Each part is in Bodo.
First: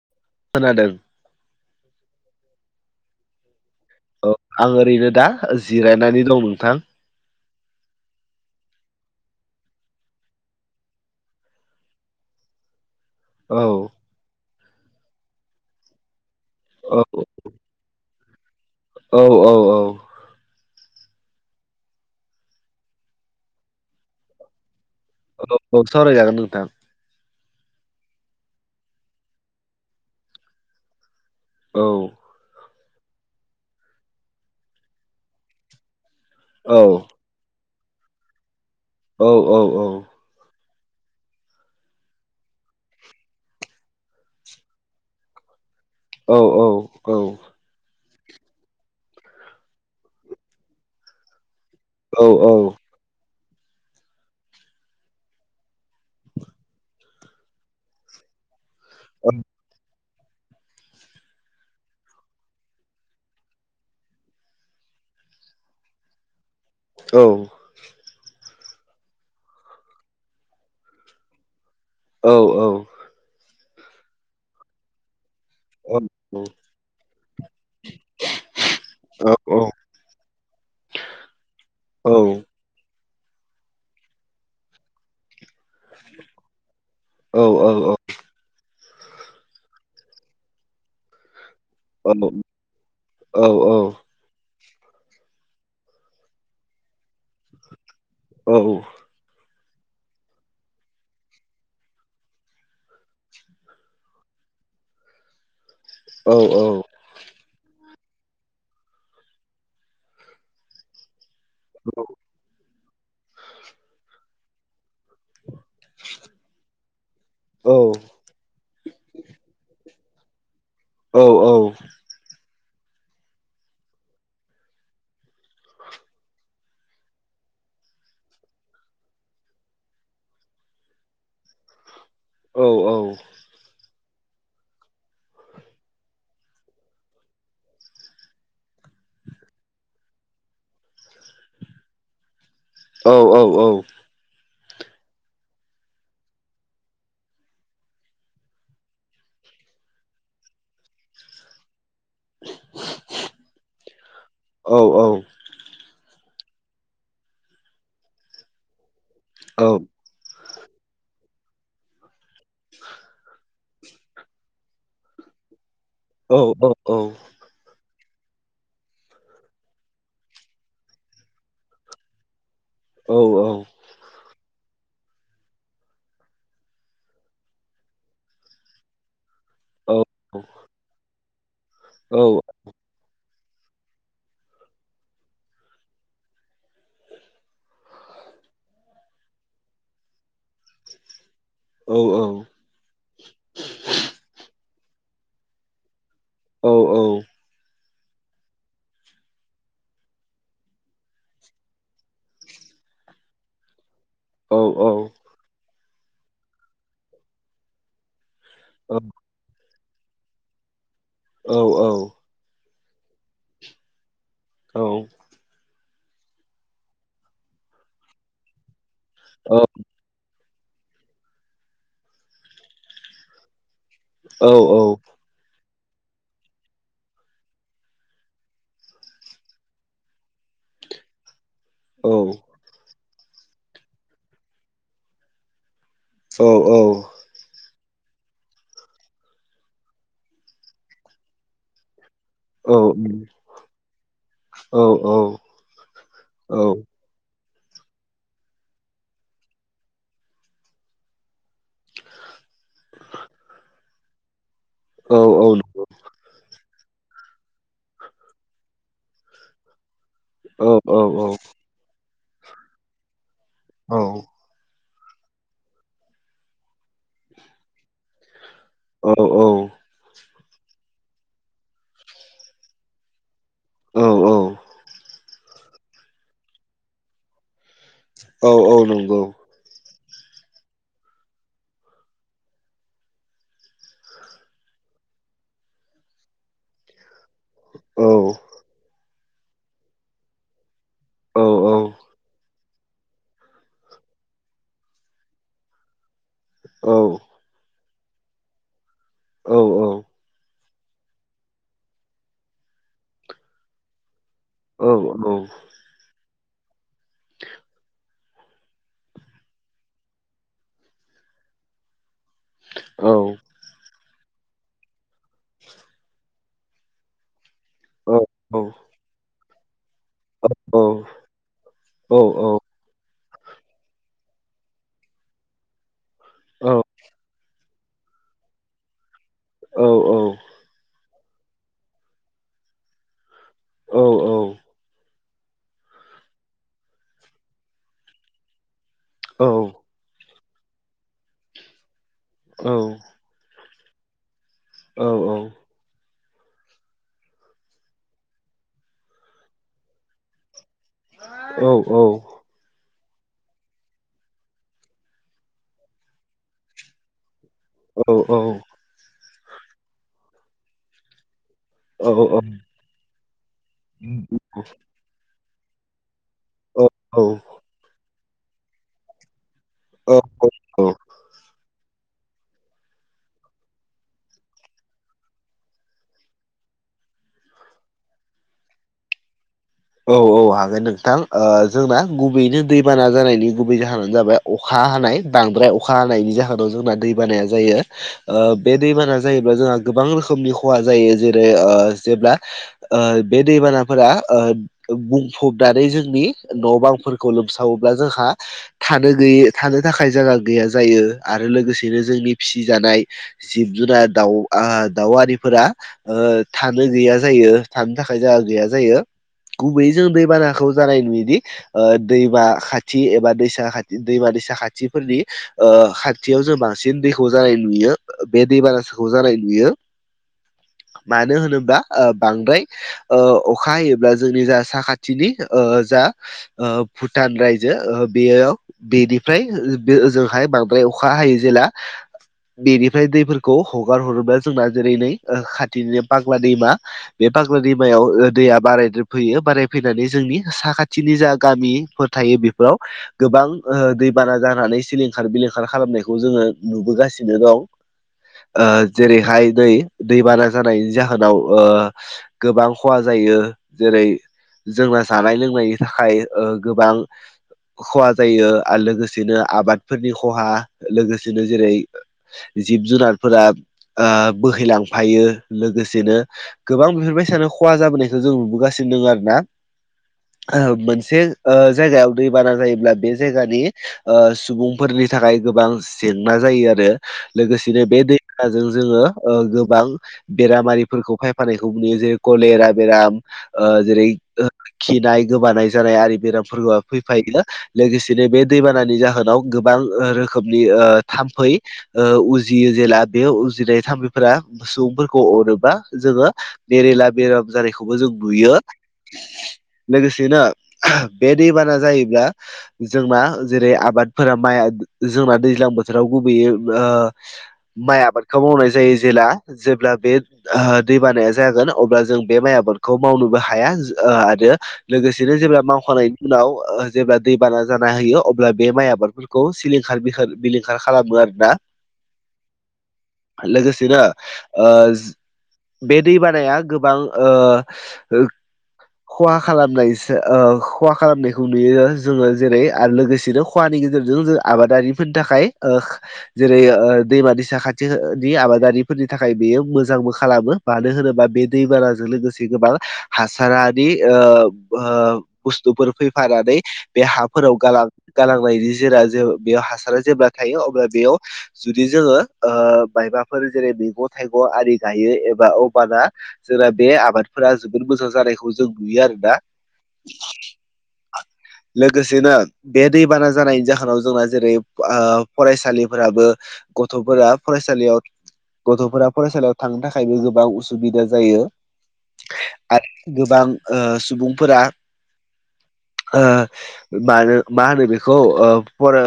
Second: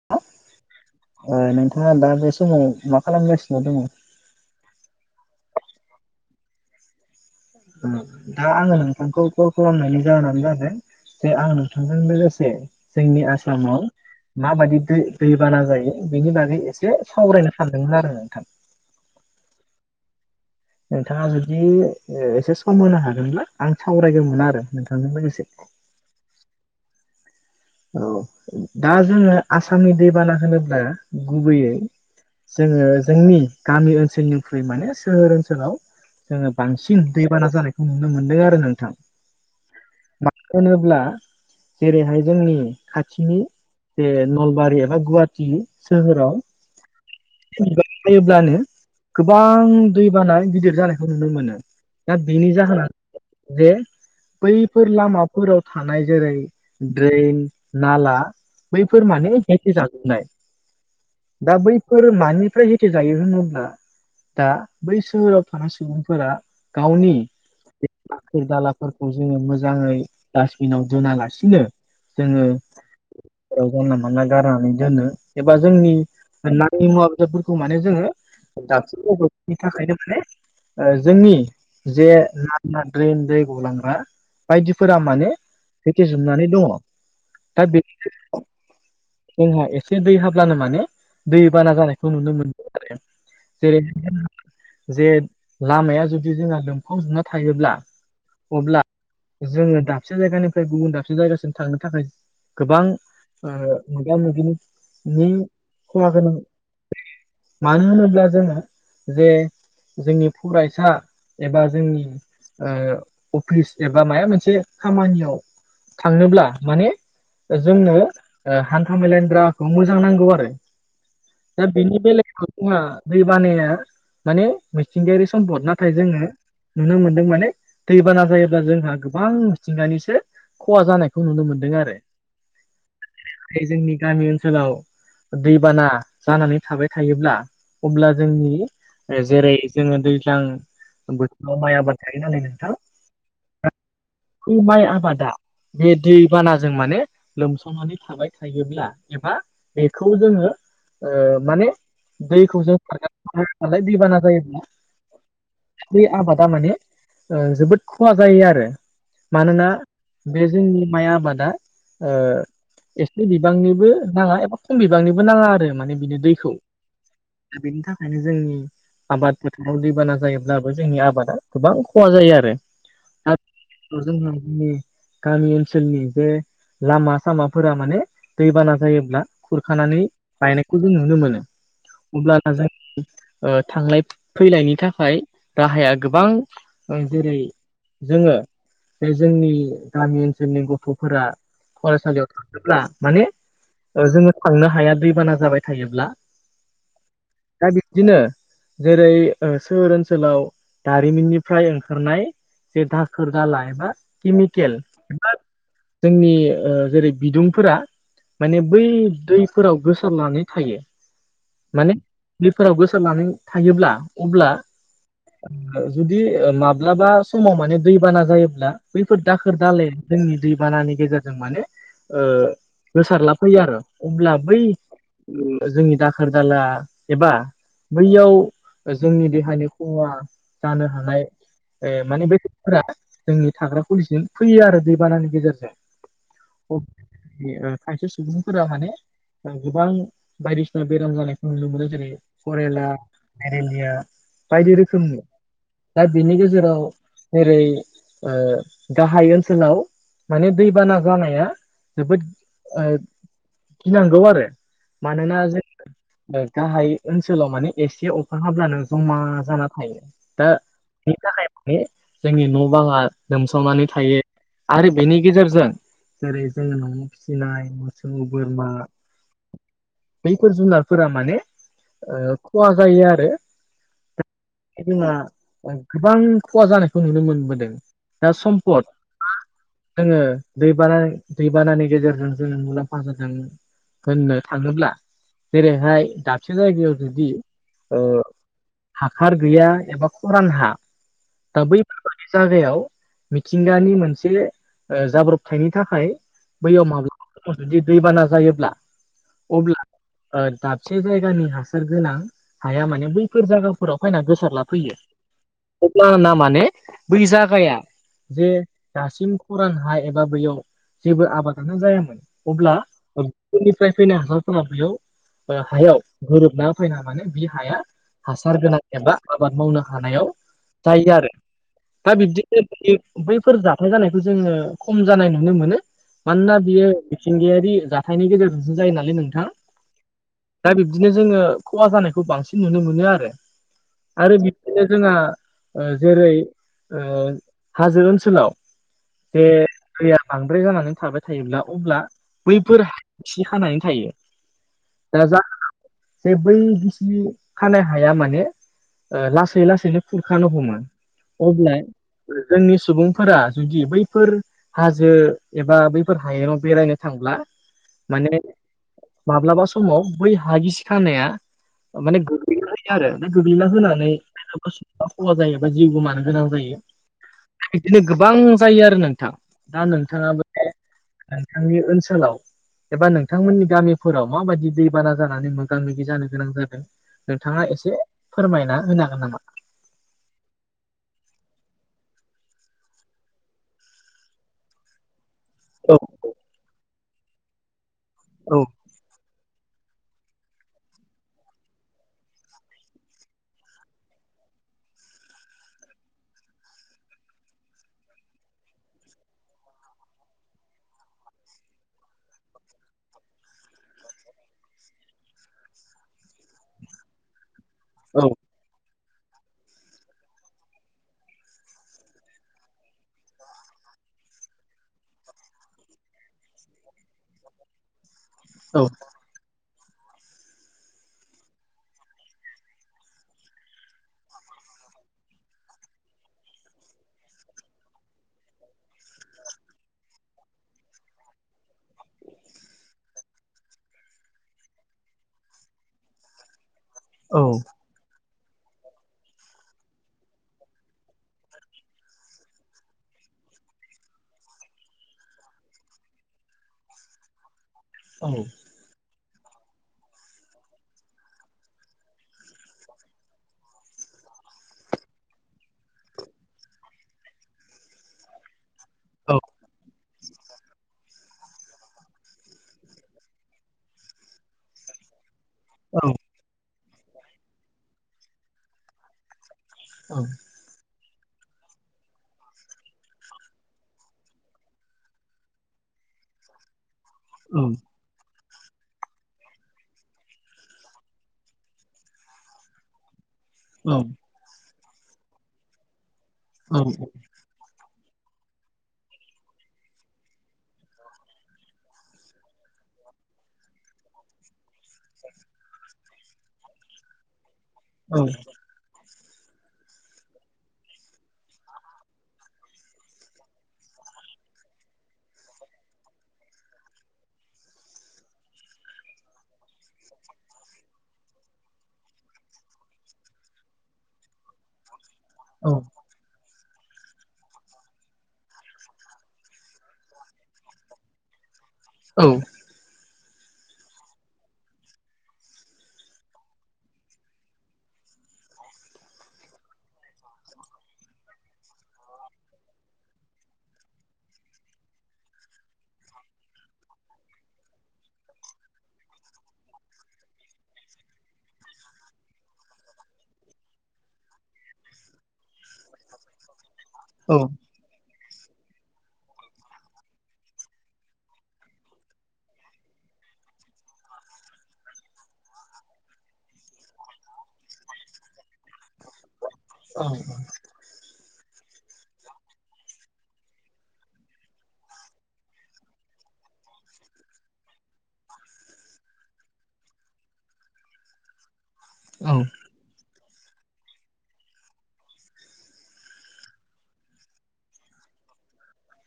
[inaudible] खोनादों ओ नोंथांङा दा बे समाव मा खालामगासिनो दोंङो ओ आं ओरैनो दा जिरायनानै दं नोंथां दा आंङो नोंथांखौ कल खालामनायनि जाहोनानो जादों जे आं नोंथांजों लोगोसे जोंनि औ आसामाव माबादि दै दैबाना जायो बेनि बागै एसे औ सावरायनो सानदोंमोन आरो औ औ औ नोंथांङा जुदि एसे सम होनो हागोनब्ला आं सावरायगौ मोना आरो नोंथांजों लोगोसे औ औ सावरायजागोन नोंथां औ दा जोंङो आसामनि दैबाना होनोब्ला गुबैयै औ जोंङो जोंनि गामि ओनसोलनिख्रुइ माने सोहोर ओनसोलाव जोंङो औ बांसिन दैबाना जानायखौ नुनो मोनदों आरो नोंथां औ औ औ मा [unintelligible] होनोब्ला जेरैहाय जोंनि खाथिनि जे नलबारि एबा गुवा [unintelligible] टि सोहोराव औ औ औ [unintelligible] जायोब्लानो गोबां दैबाना गिदिर जानायखौ नुनो मोनो दा औ बिनि जाहोना जे बैफोर लामाफोराव थानाय जेरै जेरै नाला बैफोर माने हेथे जाजोबनाय दा बैफोर मानिफ्राय हेथे जायो होनोब्ला दा बै सोहोराव थानाय सुबुंफोरा गावनि बे दाखोर दालाफोरखौ जोंङो मोजांङै डासबिनाव दोनालासिनो जोंङो ओ जानला मानला गारनानै दोनो एबा जोंनि नांङि मुवा बेसादफोरखौ माने जोंङो दा [unintelligible] थाखायनो माने ओ जोंनि जे ना [unintelligible] द्रिन दै गलांग्रा बायदिफोरा माने हेथेजोबनानै दंङो दा बे [unintelligible] जोंहा एसे दै हाब्लानो माने दै बाना जानाय खौ नुनो मोनदों आरो जेरै [unintelligible] जे लामाया जुदि जोंहा लोम [unintelligible] जुबना थायोब्ला अब्ला जोङो दाबसे जायगानिफ्राय गुबुन दाबसे जायगासिम थांनो थाखाय गोबां ओ मोगा मोगिनि [unintelligible] खोनादों मानो होनोब्ला जोंङो जे जोंनि फरायसा एबा जोंनि ओ अफिस एबा माबा मोनसे खामानियाव थांनोब्ला माने जोंनो हान्था मेलाायनि राहाखौ मोजां नांगौ आरो। दा बेनि बेलेग नङा जोंहा दै बानाया माने मिथिंगायारि सम्पद नाथाय जोंङो नुनो मोनदों माने दैबाना जायोब्ला जोंहा गोबां मिथिंगानिसो खहा जानाय खौ नुनो मोनदों आरो बे जोंनि गामि ओनसोलाव दैबाना जानानै थाबाय थायोब्ला अब्ला जोंनि जेरै जोंङो दैज्लां बोथोराव माइ आबाद थायो नालाय नोंथां औ औ औ बे माइ आबादा बे दै बानाजों माने लोमसावनानै थाबाय थायोब्ला एबा बेखौ जोंङो माने दैखौ जों सारगारोनालाय दैबाना जायोब्ला बे आबादा माने जोबोद खहा जायो आरो मानोना बे जोंनि माइ आबादा ओ एसे बिबांनिबो नाङा एबा खम बिबांनिबो नाङा आरो माने बिनि दैखौ दा बेनि थाखायनो जों आबाद फोथाव दैबाना जायोब्लाबो जोंनि आबादा गोबां खहा जायो आरो। औ दा औ [unintelligible] गामि ओनसोलनि बे लामा सामाफोरा माने दैबाना जायोब्ला खुरखानानै गायनायखौ जों नुनो मोनो अब्लाना जों थांलाय फैलायनि थाखाय राहाया गोबां ओं जेरै जोंङो बे जोंनि गामि ओनसोलनि गथ'फोरा औ फरायसालियाव औ औ थांङोब्ला माने जोंङो थांनो हाया दैबाना जाबाय थायोब्ला औ औ दा बिबदिनो जेरै सोहोर ओनसोलाव दारिमिननिफ्राय ओंखारनाय जे दाखोर दाला एबा केमि केल जोंनि जेरै बिदुंफोरा माने बै दैफोराव गोसारनानै थायो माने दुबलि फोराव गोसारनानै थायोब्ला अब्ला जुदि माब्लाबा समाव माने दैबाना जायोब्ला बैफोर दाखोर दालाया जोंनि दैबानानि गेजेरजों माने ओ गोसारला फैयो आरो। अब्ला बै जोंनि दाखोर दाला एबा बैयाव जोंनि देहानि खहा जानो हानाय ए माने बेफोरा जोंनि थाग्रा खुलिसिम फैयो आरो दैबानानि गेजेरजों अ खायसे सुबुंफोरा माने गोबां बायदिसिना बेराम जानायखौ नुनो मोनो जेरै करेला मेलेरिया बायदि रोखोमनि दा बेनि गेजेराव जेरै ओ गाहाय ओनसोलाव माने दैबाना जानाया जोबोद ओ गिनांगौ आरो मानोना जों गाहाय ओनसोलाव माने एसे अखा हाब्लानो जमा जाना थायो दा बेनि थाखाय जोंनि न' बाङा लोमसावनानै थायो। आरो बेनि गेजेरजों जेरै जोंङो न'आव फिसिनाय औ बोरमा बैफोर जुनारफोरा माने ओ खहा जायो आरो जोंहा ओ गोबां खहा जानायखौ नुनो मोनबोदों दा सम्पद जोङो दैबाना दैबानानि गेजेरजों जोङो मुलाम्फा जादों होननो थाङोब्ला जेरैहाय दाबसे जायगायाव दुगैयो ओ हाखार गैया एबा खरान हा दा बैफोरबायदि जागायाव मिथिंगानि मोनसे ओ जाब्रबथायनि थाखाय बैआव माब्ला जुदि दैबाना जायोब्ला अब्ला ओ दाबसे जायगानि हासार गोनां हाया माने बैफोर जायगाफोराव फैना गोसार लां औ औ अब्ला ना माने बै जागाया जे दासिम खरां हा एबा बैयाव जेबो आबादानो जायामोन अब्ला गुबुननिफ्राय फैनाय हागारफोरा बेयाव हायाव गोरोबना फैना माने बि हाया हासार गोनां एबा आबाद मावनो हानायाव जायो आरो दा बिदिनो बैयो बैफोर जाथाय जानायखौ जोङो खम जानाय नुनो मोनो मानोना बियो मिथिंगा आरि जाथायनि गेजेरजोंसो जायो नालाय नोंथां औ औ दा बिब्दिनो जोङो खहा जानायखौ बांसिन नुनो मोनो आरो आरो बिदिनो जोंहा ओ जेरै ओ हाजो ओनसोलाव जे दैआ बांद्राय जानानै थाबाय थायोब्ला अब्ला बैफोर हा खि हानानै थायो दा जाहोनाव जे बै गिसि खानाय हाया माने ओ लासै लासैनो खुरखानो हमो अब्ला ओ जोंनि सुबुंफोरा जुदि बैफोर हाजो एबा बैफोर हायेनाव बेरायनो थांब्ला माने माब्लाबा समाव बै हागिसि खानाया माने गोग्लैना होयो आरो दा गोग्लैना होनानै इसिबां खहा जायोबा जिउ गोमानो गोनां जायो औ औ बिदिनो गोबां जायो आरो नोंथां दा औ नोंथांआबो औ नोंथांनि ओनसोलाव एबा नोंथांमोननि गामिफोराव माबादि दैबाना जानानै मोगा मोगि जानो गोनां जादों नोंथांआ एसे फोरमायना होनो हागोन नामा औ औ हागोन नोंथां ओ जोंना गुबैयैनो दैबाना जानायनि गुबै जाहोनानो जाबाय अखा हानाय बांद्राय अखा औ हानायनि जाहोनाव जोंना दै बानाया जायो ओ औ बे दैबाना जायोब्ला जोंहा गोबां रोखोमनि खहा जायो जेरै ओ जेब्ला ओ बे दैबानाफोरा ओ ओ बुंफबनानै जोंनि न' बांफोरखौ लोमसावोब्ला जोंहा थानो गैयै थानो थाखाय जायगा गैया जायो आरो लोगोसेनो जोंनि फिसिजानाय ओ जिब जुनार दाउ दाउ आ आरिफोरा ओ थानो गैया जायो थानो थाखाय औ जोंहा गैया जायो गुबैयै जों दैबानाखौ जानाय नुयोदि ओ ओ दैमा खाथि एबा दैसा खाथि दैमा दैसा खाथिफोरनि ओ खाथिआव जों बांसिन दैखौ जानाय नुयो बे दै बानाखौ जानाय नुयो मानो होनोबा ओ बांद्राय ओ अखा हायोब्ला जों जोंनि जा साखाथिनि ओ जा ओ भुटान रायजो ओ बेआव बेनिफ्राय ओ बे ओजोंहाय बांद्राय अखा हायोै जेला बेनिफ्राय दैफोरखौ हगार हरोब्ला जोंना जेरै नै ओ खाथिनिनो फाग्ला दैमा बे औ फाग्ला दैमायाव ओ दैआ बाराय जोब फैयो बाराय फैनानै जोंनि साखाथिनि जा गामिफोर थायो बेफोराव गोबां ओ दैबाना जानानै सिलिंखार बिलिंखार खालामनायखौ जोङो नुबोगासिनो दं औ ओ जेरैहाय नै दैबाना जानायनि जाहोनाव ओ गोबां खहा जायो जेरै जोंना जानाय लोंनायनि थाखाय ओ गोबां खहा जायो आरो लोगोसेनो औ आबादफोरनि खहा लोगोसेनो जेरै जिब जुनारफोरा ओ बोहैलांफायो औ लोगोसेनो गोबां बेफोरबायसानो खहा जाबोनायखौ जों नुबोगासिनो दङ आरो ना औ मोनसे ओ जायगायाव दैबाना जायोब्ला बे जायगानि ओ सुबुंफोरनि थाखाय गोबां जेंना जायो आरो औ लोगोसेनो बे दै जों जोङो गोबां बेरामारिफोरखौ फायफानायखौ नुयो जेरै कलेरा बेराम ओ औ जेरै खिनाय गोबानाय जानाय आरि बेरामफोरबो औ फैफायो लोगोसेनो बे दैबानानि जाहोनाव गोबां रोखोमनि ओ थाम्फै ओ उजियो जेला बे उजिनाय थाम्फबिफोरा सुबुंफोरखौ अरोबा जोङो बेरेला बेराम जानायखौबो जों औ नुयो लोगोसेनो बे दैबाना जायोब्ला जोंना जेरै आबादफोरा माइया जोंना दैज्लां बोथोराव गुबैयै ओ माइ आबादखौ मावनाय जायो जेला जेब्ला बे ओ दै बानाया जागोन अब्ला जों बे माइ आबाद खौ मावनोबो हाया ओ आरो लोगोसेनो जेब्ला मावखानाय उनाव जेब्ला दैबाना जाना होयो अब्ला बे माइ आबाद खौ सिलिंखार बिलिंखार खालामो आरोना औ लोगोसेनो ओ बे दैबानाया गोबां ओ खहा खालामनायसो ओ खहा खालामनायखौ नुयो जोङो जेरै आरो लोगोसेनो खवानि गेजेरजों जों आबादारिफोरनि थाखाय ओ जेरै दैमा दै साखाथिनि आबादारिफोरनि थाखाय बेयो मोजांबो खालामो मानो होनोबा बे दैबानाजों लोगोसे गोबां हासारानि ओ ओ बुस्थुफोर फैफानानै बे हाफोराव गालांनायनि जेरा ज बेयाव हासारा जेब्ला थायो अब्ला बेयाव जुदि जोङो ओ मायबाफोर जेरै मैगं थाइगं आरि गायो एबा अबाना जोंना बे आबादफोरा जोबोद मोजां जानायखौ जों नुयो आरोना औ लोगोसेनो बे दैबाना जानायनि जाहोनाव जोंना जेरै ओ फरायसालिफोराबो गथ'फोरा फरायसालियाव गथ'फोरा फरायसालियाव थांनो थाखायबो गोबां उसुबिदा जायो औ आरो गोबां ओ सुबुंफोरा ओ मानो मा होनो बेखौ फरा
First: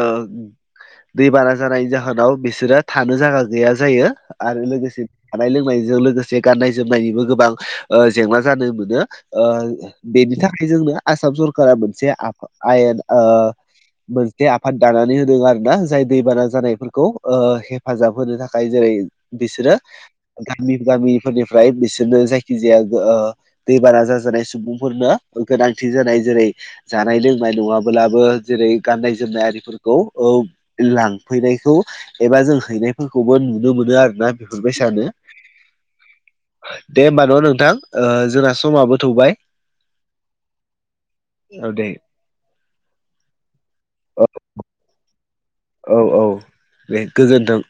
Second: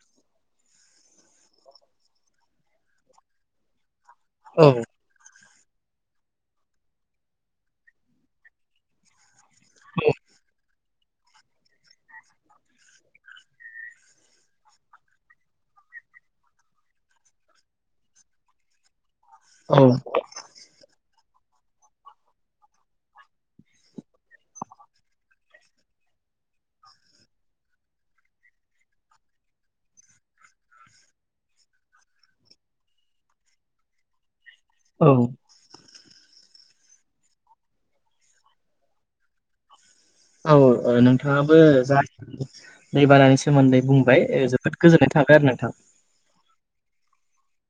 दैबाना जानायनि जाहोनाव बिसोरो थानो जायगा गैया जायो आरो लोगोसे जानाय लोंनायजों लोगोसे गाननाय जोमनायनिबो गोबां ओ जेंना जानो मोनो ओ बेनि थाखाय जोंनो आसाम सरका मोनसे आयेन ओ। मोनसे आफाद दानानै होदों आरो ना जाय दैबाना जानायफोरखौ ओ हेफाजाब होनो थाखाय जेरै। बिसोरो गामि गामिफोरनिफ्राय बिसोरनो जायखि। जेयाबो ओ दैबाना जाजानाय सुबुंफोरनो गोनांथि जानाय जेरै। जानाय लोंनाय नङाब्लाबो जेरै गाननाय जोमनाय आरिफोरखौ। लांफैनायखौ एबा जों हैनायफोरखौबो नुनो मोनो आरोना। हरबाय सानो दे होमबा। अ नोंथां ओ जोंना समाबो थौबाय। औ ओ नोंथाङाबो औ दे जा दै बानानि सोमोन्दै औ बुंबाय जोबोद गोजोननाय थाबाय आरो नोंथां। औ औ दे गोजोनथों।